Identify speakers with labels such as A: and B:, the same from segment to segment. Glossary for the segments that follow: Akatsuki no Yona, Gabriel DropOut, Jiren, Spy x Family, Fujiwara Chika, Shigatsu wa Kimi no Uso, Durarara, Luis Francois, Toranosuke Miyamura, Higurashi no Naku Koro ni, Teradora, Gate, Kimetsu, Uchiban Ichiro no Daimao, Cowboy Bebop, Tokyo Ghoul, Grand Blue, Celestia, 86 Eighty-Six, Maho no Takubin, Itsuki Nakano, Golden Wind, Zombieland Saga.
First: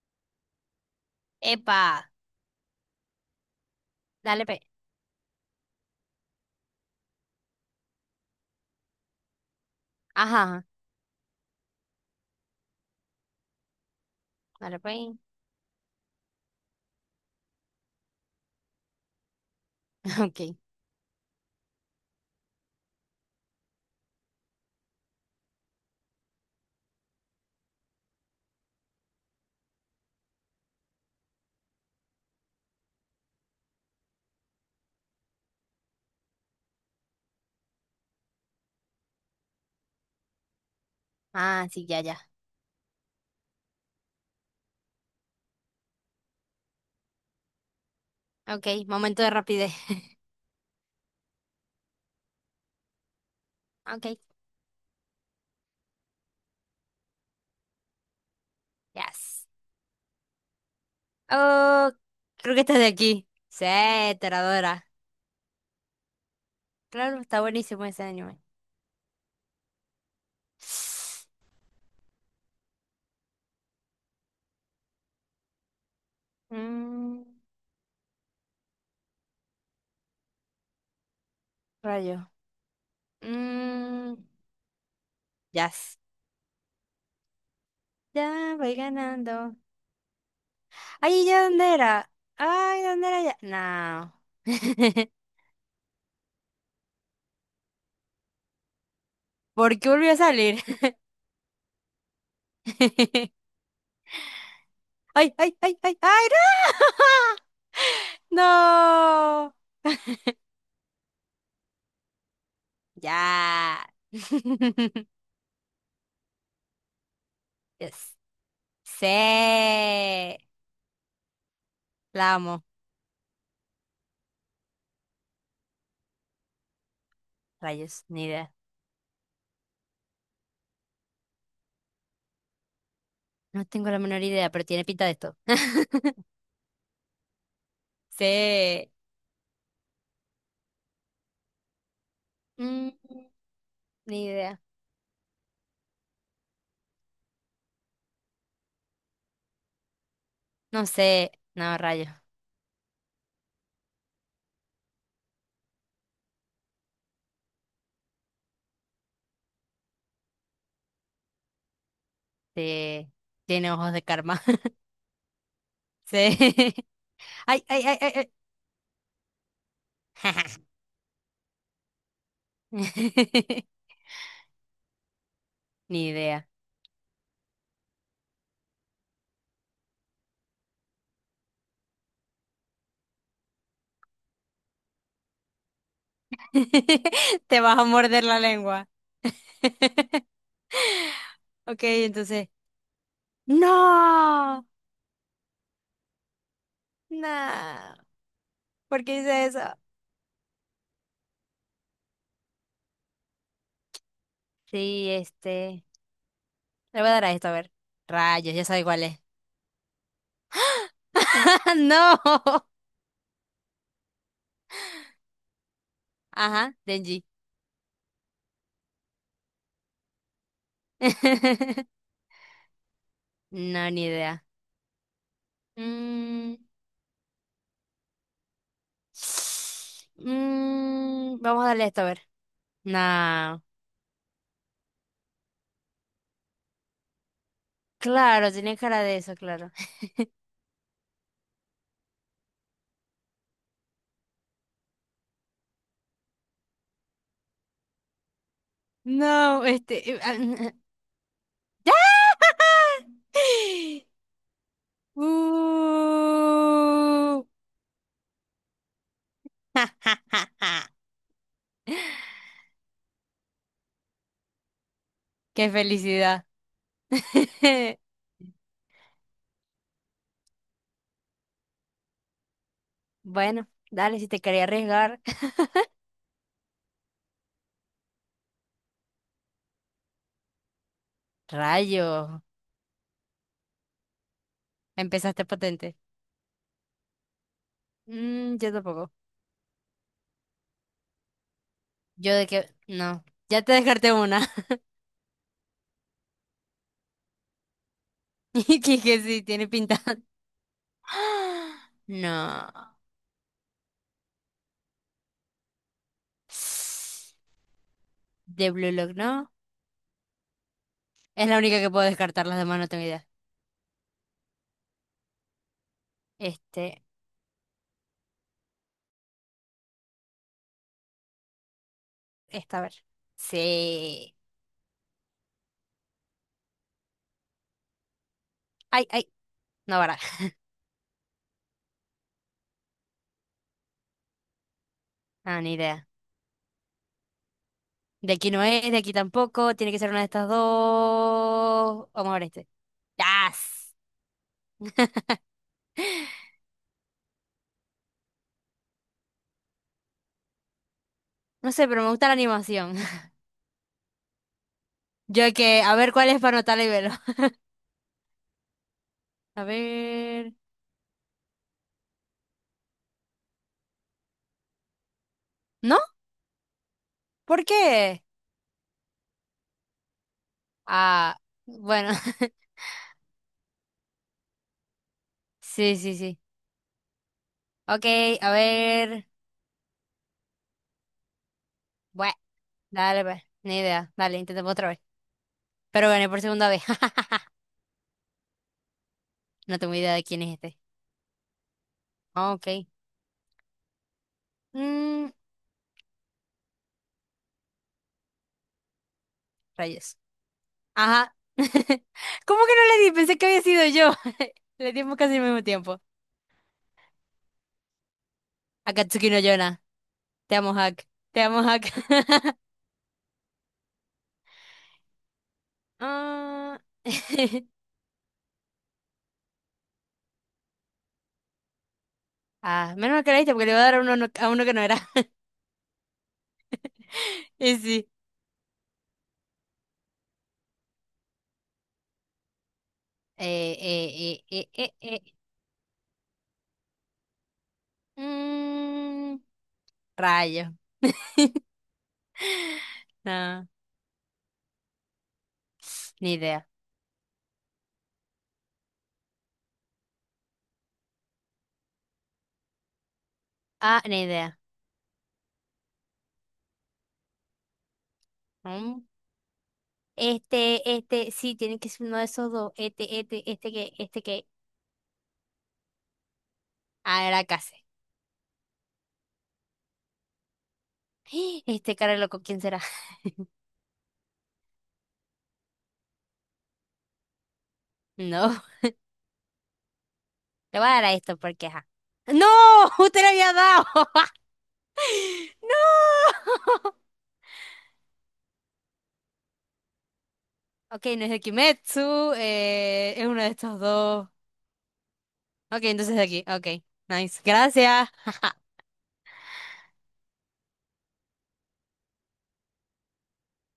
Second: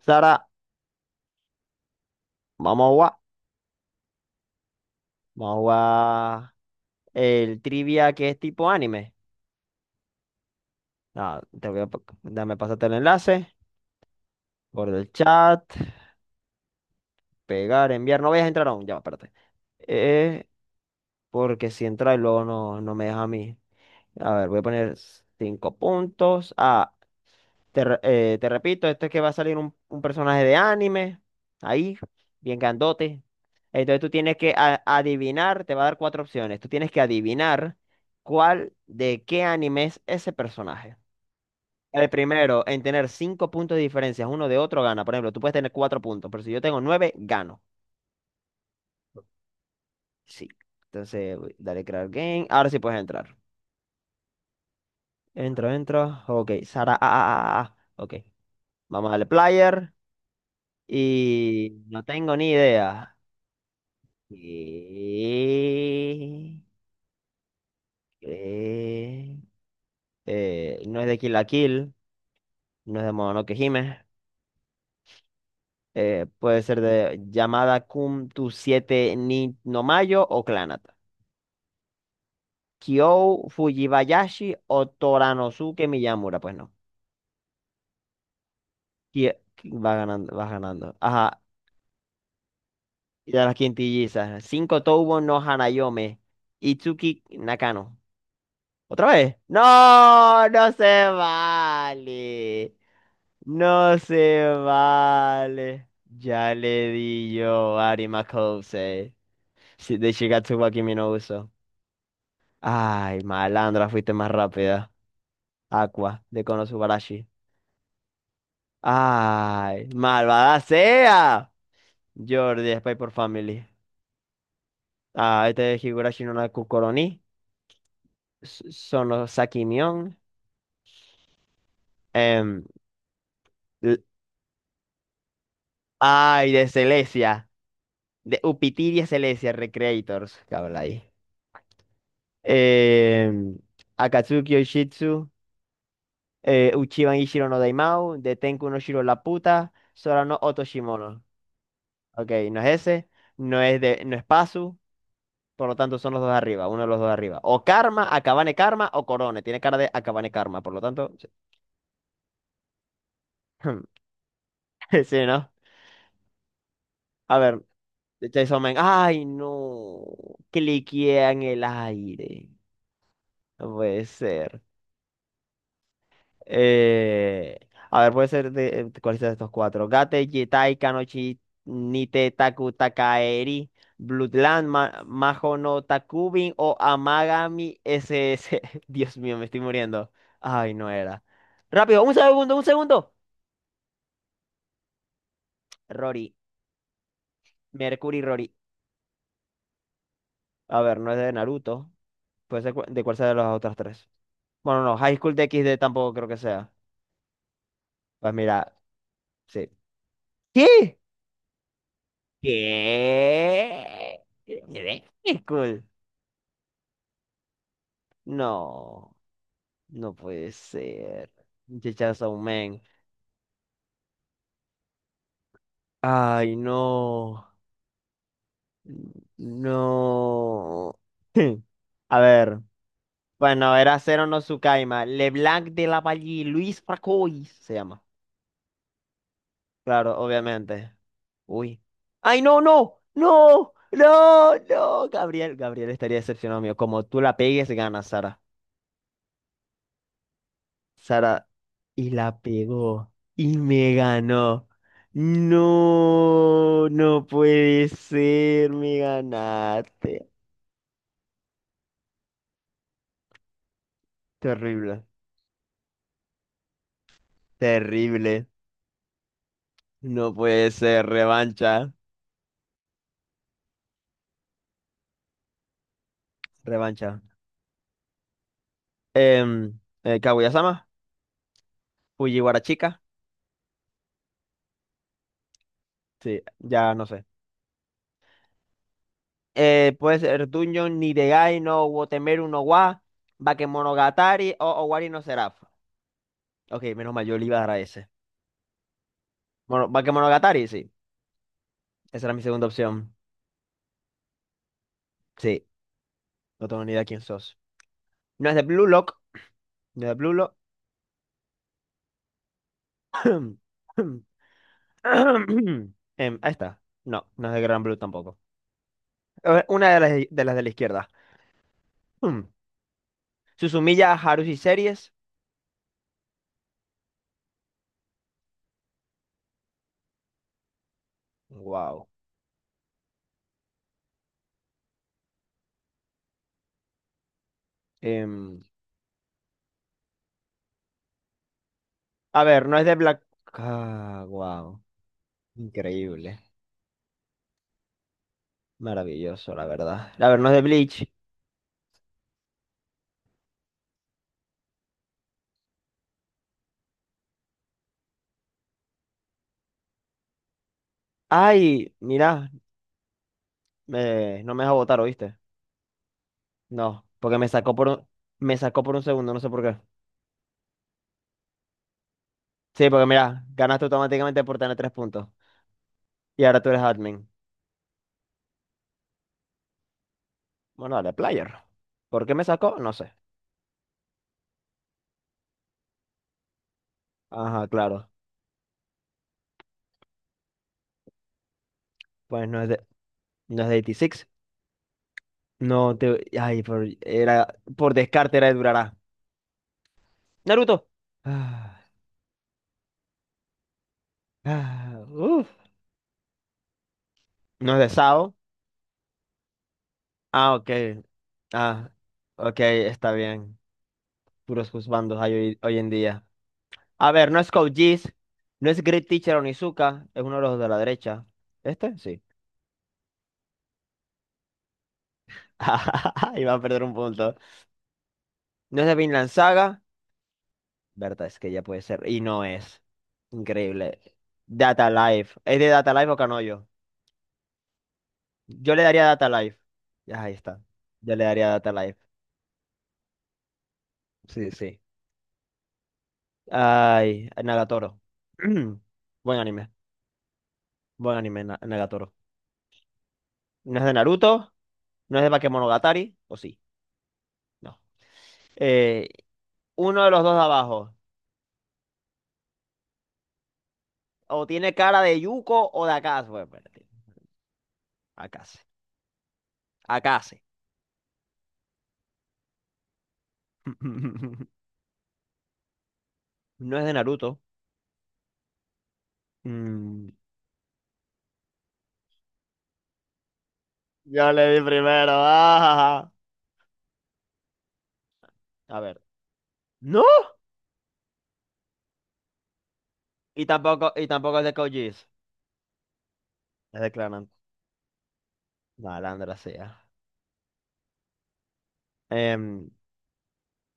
A: Sara,
B: Epa,
A: vamos a jugar.
B: dale, pe.
A: Vamos a jugar el trivia que es tipo anime.
B: Ajá, ajá,
A: Nada, te voy a dame pasarte el enlace
B: dale,
A: por
B: pe.
A: el chat. Pegar, enviar. No vayas a entrar aún. Ya, va, espérate.
B: Ok.
A: Eh, porque si entra y luego no me deja a mí. A ver, voy a poner cinco puntos. Ah. Te repito, esto es que va a salir un personaje de anime, ahí, bien grandote. Entonces tú tienes que adivinar, te va a dar cuatro opciones. Tú tienes que adivinar cuál de qué anime es ese personaje.
B: Ah, sí, ya,
A: El
B: ya.
A: primero en tener cinco puntos de diferencia uno de otro gana. Por ejemplo, tú puedes tener cuatro puntos, pero si yo tengo nueve, gano.
B: Ok, momento de rapidez.
A: Sí. Entonces, dale crear game. Ahora sí puedes entrar.
B: Ok,
A: Entro, entro. Ok, Sara. Ah, ah, ah, ah, ah. Ok. Vamos a darle
B: yes.
A: player. Y
B: Oh,
A: no tengo ni
B: creo que estás de
A: idea.
B: aquí. Sí, Teradora.
A: Y...
B: Claro, está buenísimo ese anime.
A: eh, no es de Kill la Kill, no es de Mononoke Hime, puede ser de
B: Mm,
A: Yamada Kun tu siete ni no Mayo o Clanata.
B: rayo.
A: Kyo
B: Mm,
A: Fujibayashi o Toranosuke
B: yes.
A: Miyamura, pues no.
B: Ya voy
A: Ki-
B: ganando.
A: Va ganando, vas ganando.
B: Ay,
A: Ajá,
B: ¿ya dónde era? Ay, ¿dónde era
A: y
B: ya?
A: de las
B: No.
A: quintillizas. Cinco Toubo no Hanayome, Itsuki Nakano. ¿Otra vez?
B: ¿Por qué volvió a
A: No,
B: salir?
A: no se vale. No se
B: ¡Ay, ay, ay,
A: vale.
B: ay! ¡Ay,
A: Ya le di yo a Ari Macouse.
B: no!
A: De
B: ¡No!
A: Shigatsu wa Kimi no Uso. Ay,
B: Ya.
A: malandra, fuiste más rápida. Aqua, de Konosubarashi.
B: Yes. Sí.
A: Ay,
B: La
A: malvada sea.
B: amo.
A: Jordi, Spy por Family. Ah, este es Higurashi no Naku Koroni.
B: Rayos, ni idea.
A: Sono Sakimion. Em,
B: No tengo
A: l-
B: la menor idea, pero tiene pinta de esto.
A: ay, de Celestia. De
B: Sí.
A: Upitiria Celestia Recreators. ¿Qué habla ahí?
B: Mm,
A: eh,
B: ni
A: Akatsuki
B: idea.
A: Yoshitsu, Uchiban Ichiro no Daimao, de Tenku no Shiro la puta, Sora no Oto
B: No
A: Shimono.
B: sé. No, rayos.
A: Ok, no es ese, no es Pazu, por lo tanto son los dos de arriba, uno de los dos de arriba. O Karma, Akabane Karma o Corone, tiene cara de Akabane Karma, por lo tanto, sí,
B: Sí. Tiene ojos de karma.
A: sí, ¿no?
B: Sí.
A: A ver,
B: Ay, ay, ay, ay,
A: Chainsaw Man, ay no,
B: ay.
A: cliquea en el aire, no puede ser.
B: Ni idea.
A: Eh, a ver, puede ser de, ¿cuál es de estos cuatro? Gate, Jetai, Kanochi, Nite, Taku, Takaeri, Bloodland, Maho no Takubin o
B: Te vas
A: Amagami
B: a morder la
A: SS.
B: lengua.
A: Dios mío, me estoy muriendo. Ay, no era.
B: Ok,
A: Rápido, un
B: entonces.
A: segundo, un segundo.
B: No,
A: Rory,
B: no.
A: Mercury Rory.
B: ¿Por qué hice eso?
A: A ver, no es de Naruto. Puede ser de cuál sea de las otras tres. Bueno, no,
B: Sí,
A: High School de x DxD
B: este.
A: tampoco creo que sea.
B: Le voy a dar a esto, a ver.
A: Pues
B: Rayos, ya
A: mira,
B: sabe cuál es.
A: sí. ¿Qué?
B: ¡No!
A: ¿Qué? Cool.
B: Ajá, Denji.
A: No, no puede ser. Chichazo, man.
B: No, ni idea.
A: Ay,
B: Mm,
A: no. No.
B: mm, vamos a darle esto, a
A: A
B: ver.
A: ver.
B: No.
A: Bueno, era Cero no Sukaima. LeBlanc de la Valle, Luis Fracois se llama.
B: Claro, tiene cara de eso, claro.
A: Claro, obviamente. Uy. ¡Ay, no, no! ¡No! ¡No! ¡No! Gabriel, Gabriel estaría decepcionado mío. Como tú la pegues, ganas, Sara.
B: No, este. Ah,
A: Sara,
B: ¡Ya!
A: y la pegó y me ganó.
B: ¡Uh!
A: No, no puede ser, me ganaste. Terrible,
B: ¡Qué felicidad!
A: terrible. No puede ser, revancha,
B: Bueno, dale, si te quería arriesgar.
A: revancha. Kaguya-sama,
B: Rayo,
A: Fujiwara-chika.
B: empezaste potente.
A: Sí, ya no sé.
B: Mm, yo tampoco.
A: Puede ser Dungeon Nidegai no
B: Yo
A: Wotemeru
B: de
A: no
B: que,
A: wa
B: no, ya te descarté una.
A: Bakemonogatari o Owari no Seraph. Ok, menos mal, yo le iba a dar a ese.
B: Y que sí, tiene
A: Bueno,
B: pinta.
A: Bakemonogatari, sí. Esa era mi segunda
B: No.
A: opción. Sí, no tengo ni idea quién sos. No es de
B: De
A: Blue
B: Blue Lock,
A: Lock.
B: no.
A: No es de Blue Lock.
B: Es la única que puedo descartar, las demás no tengo idea.
A: Ahí está.
B: Este,
A: No, no es de Gran Blue tampoco. A ver, una de las de, las de la izquierda. Hmm.
B: esta, a ver.
A: Susumiya
B: Sí.
A: Haruhi Series.
B: Ay, ay, no baraja.
A: Wow.
B: Ah, ni idea. De aquí no es, de aquí tampoco. Tiene que ser una de estas dos. Vamos a
A: A
B: ver
A: ver,
B: este.
A: no es de Black.
B: ¡Yas!
A: Ah, wow. Increíble. Maravilloso, la verdad. A ver, no es de Bleach.
B: No sé, pero me gusta la animación. Yo que, a ver cuál es para anotarla y verlo. A ver.
A: Ay, mira, no me deja votar, ¿oíste?
B: ¿No?
A: No, porque
B: ¿Por qué?
A: me sacó por un segundo, no sé por qué.
B: Ah, bueno.
A: Sí, porque mira, ganaste automáticamente por tener tres puntos.
B: Sí, sí, sí.
A: Y ahora tú eres admin.
B: Ok, a ver.
A: Bueno, dale, player. ¿Por
B: Bueno,
A: qué me sacó? No sé.
B: dale, pues. Ni idea. Dale, intentemos otra vez. Pero gané por segunda vez.
A: Ajá, claro.
B: No tengo idea de quién es este.
A: Pues
B: Ah, ok.
A: no es de 86.
B: Mm,
A: No te. Ay, por, era, por descarte era de Durará.
B: rayos.
A: Naruto.
B: Ajá.
A: Ah,
B: ¿Cómo que no le di? Pensé que había sido yo. Le
A: ah,
B: dimos casi al
A: uf.
B: mismo tiempo.
A: No es de Sao.
B: Akatsuki no Yona.
A: Ah,
B: Te
A: ok.
B: amo, Hack. Te amo, Hack.
A: Ah, ok, está bien. Puros juzbandos hay hoy, hoy en día.
B: Ah,
A: A ver, no es Code Geass, no es Great Teacher Onizuka. Es uno de los de la derecha. ¿Este? Sí.
B: ah, menos mal que le diste porque le iba a dar a uno, no, a uno que no era.
A: Iba a perder un punto.
B: Y sí.
A: No es de Vinland Saga. Verdad, es que ya puede ser. Y no es.
B: Eh,
A: Increíble.
B: eh, eh,
A: Data
B: eh, eh, eh.
A: Life. ¿Es de Data Life o Canoyo? Yo le daría Data
B: Mm,
A: Life. Ya, ahí está.
B: rayo.
A: Yo le daría Data Life.
B: No,
A: Sí, sí.
B: ni idea.
A: Ay, Nagatoro. Buen anime. Buen anime, Nagatoro. No es de
B: Ah, ni
A: Naruto,
B: idea.
A: no es de Bakemonogatari, o sí. No.
B: Mm.
A: Eh, uno de los dos de
B: Este,
A: abajo.
B: este, sí, tiene que ser uno de esos dos. Este que, este
A: O
B: que.
A: tiene cara de Yuko o de Akase. Bueno, espérate.
B: Ah, era casi.
A: Akase. Akase.
B: Este cara loco, ¿quién será?
A: No es de Naruto.
B: No,
A: Mm,
B: le voy a dar a esto porque, ajá. ¡No! ¡Usted le había dado!
A: yo le di primero. Ah.
B: ¡No!
A: A ver. No.
B: Ok, no es de Kimetsu, es uno de estos
A: Y
B: dos.
A: tampoco es de Code.
B: Ok, entonces de aquí,
A: Es
B: ok.
A: de Clannad.
B: Nice, gracias.
A: No, Alandra, sí. Ah. Em,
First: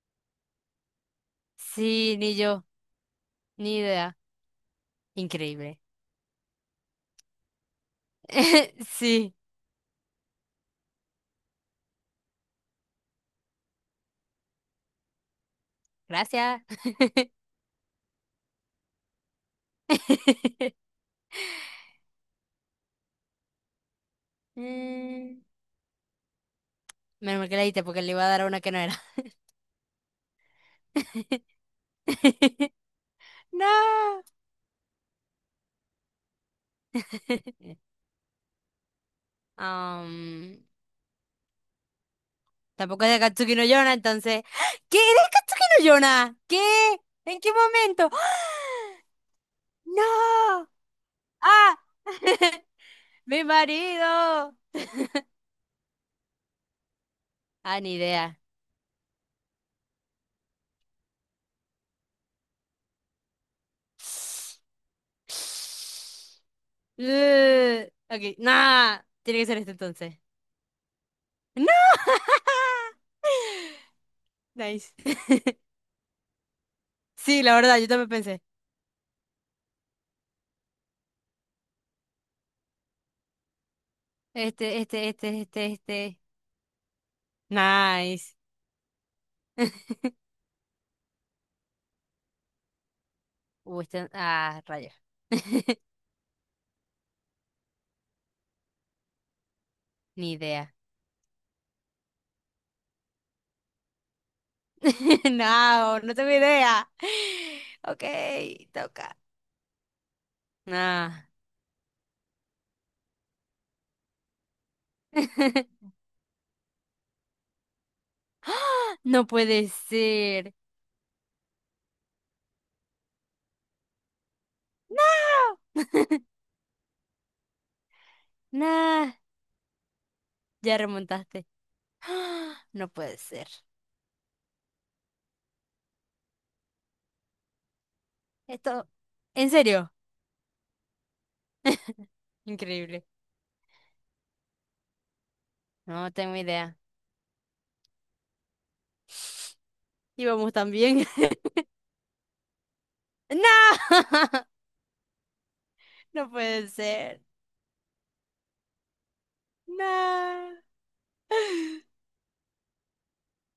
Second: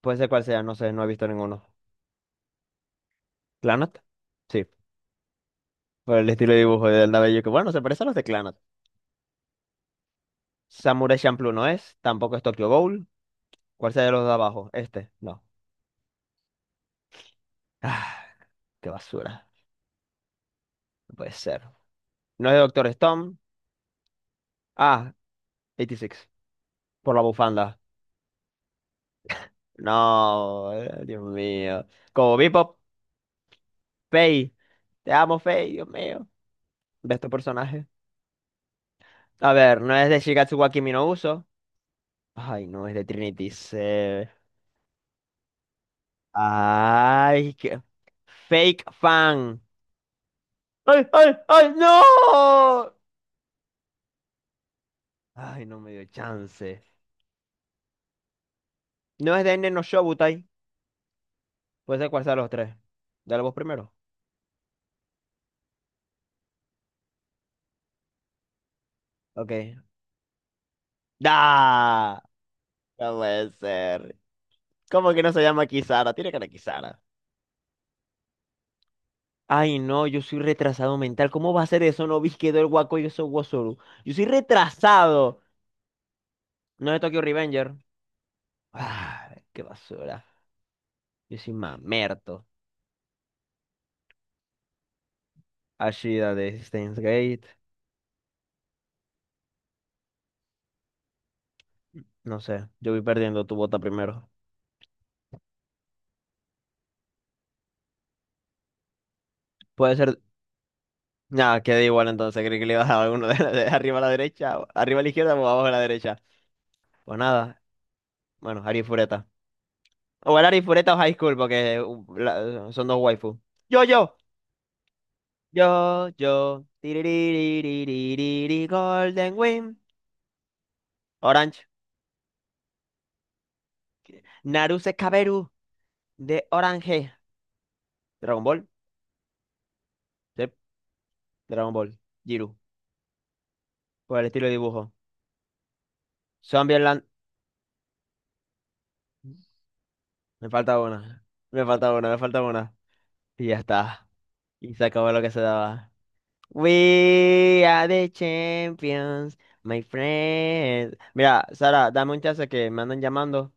A: puede ser cual sea, no sé, no he visto ninguno.
B: Sí, ni yo. Ni
A: ¿Clannad?
B: idea.
A: Sí.
B: Increíble.
A: Por el estilo de dibujo del cabello que bueno, se parece a los de Clannad.
B: Sí,
A: Samurai Champloo no es, tampoco es Tokyo Ghoul. ¿Cuál sea de los de abajo? Este, no.
B: gracias.
A: Ah, qué basura. No puede ser. No es de Doctor Stone. Ah,
B: Mm,
A: 86. Por la
B: menos mal que la
A: bufanda.
B: diste porque le iba a dar a una que no era.
A: No, Dios mío. Como Bebop,
B: No.
A: Faye. Te amo, Faye, Dios mío. De estos personajes. A ver, no es de Shigatsu
B: Am,
A: wa Kimi no Uso. Ay, no, es de
B: tampoco es de
A: Trinity
B: Katsuki no Yona,
A: Seven.
B: entonces. ¿Qué? ¿Eres Katsuki no Yona? ¿Qué? ¿En qué
A: Ay, qué...
B: momento?
A: Fake
B: ¡Ah!
A: fan.
B: ¡No!
A: ¡Ay, ay, ay,
B: ¡Ah!
A: no!
B: ¡Mi marido!
A: Ay, no me dio chance.
B: Ah, ni idea.
A: No es de Nen no Shobutai. Puede ser cuál sea de los tres. Dale vos primero.
B: Ugh. Ok, nah. Tiene que ser este
A: Ok.
B: entonces. ¡No!
A: ¡Da! No puede ser.
B: Nice.
A: ¿Cómo que no se llama Kisara? Tiene cara de Kisara.
B: Sí, la verdad, yo también pensé.
A: Ay, no, yo soy retrasado mental. ¿Cómo va a ser eso? No vi que quedó el guaco y eso Wozoru. Yo soy
B: Este, este,
A: retrasado.
B: este, este, este.
A: No es de Tokyo Revenger.
B: Nice.
A: Ah, qué basura. Yo soy mamerto.
B: Este, ah, rayos.
A: Ashida de Steins Gate.
B: Ni idea.
A: No sé, yo voy perdiendo tu bota primero.
B: No, no tengo idea. Ok, toca.
A: Puede ser.
B: Nah.
A: Nada, queda igual entonces. Creí que le ibas a dar alguno de, de arriba a la derecha, arriba a la izquierda o abajo a la derecha. Pues nada, bueno, Ari Fureta.
B: No puede
A: O el
B: ser.
A: Ari Fureta o High School, porque son dos waifu. Yo, yo,
B: No.
A: yo, yo. Tiririririririri,
B: Nah,
A: Golden Wind.
B: ya remontaste.
A: Orange.
B: No puede ser.
A: Naruse Kaberu de Orange. Dragon Ball.
B: Esto, ¿en serio?
A: Sí, Dragon Ball. Jiru.
B: Increíble.
A: Por el estilo de dibujo.
B: No tengo idea.
A: Zombieland, me
B: Íbamos tan
A: falta
B: bien.
A: una, me falta una, me falta una. Y ya
B: No,
A: está. Y se acabó lo que se daba.
B: no puede ser.
A: We are the champions, my
B: No.
A: friend. Mira, Sara, dame un chance que me andan llamando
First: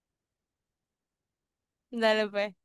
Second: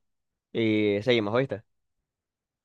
A: y seguimos, ¿oíste?
B: Dale, pues.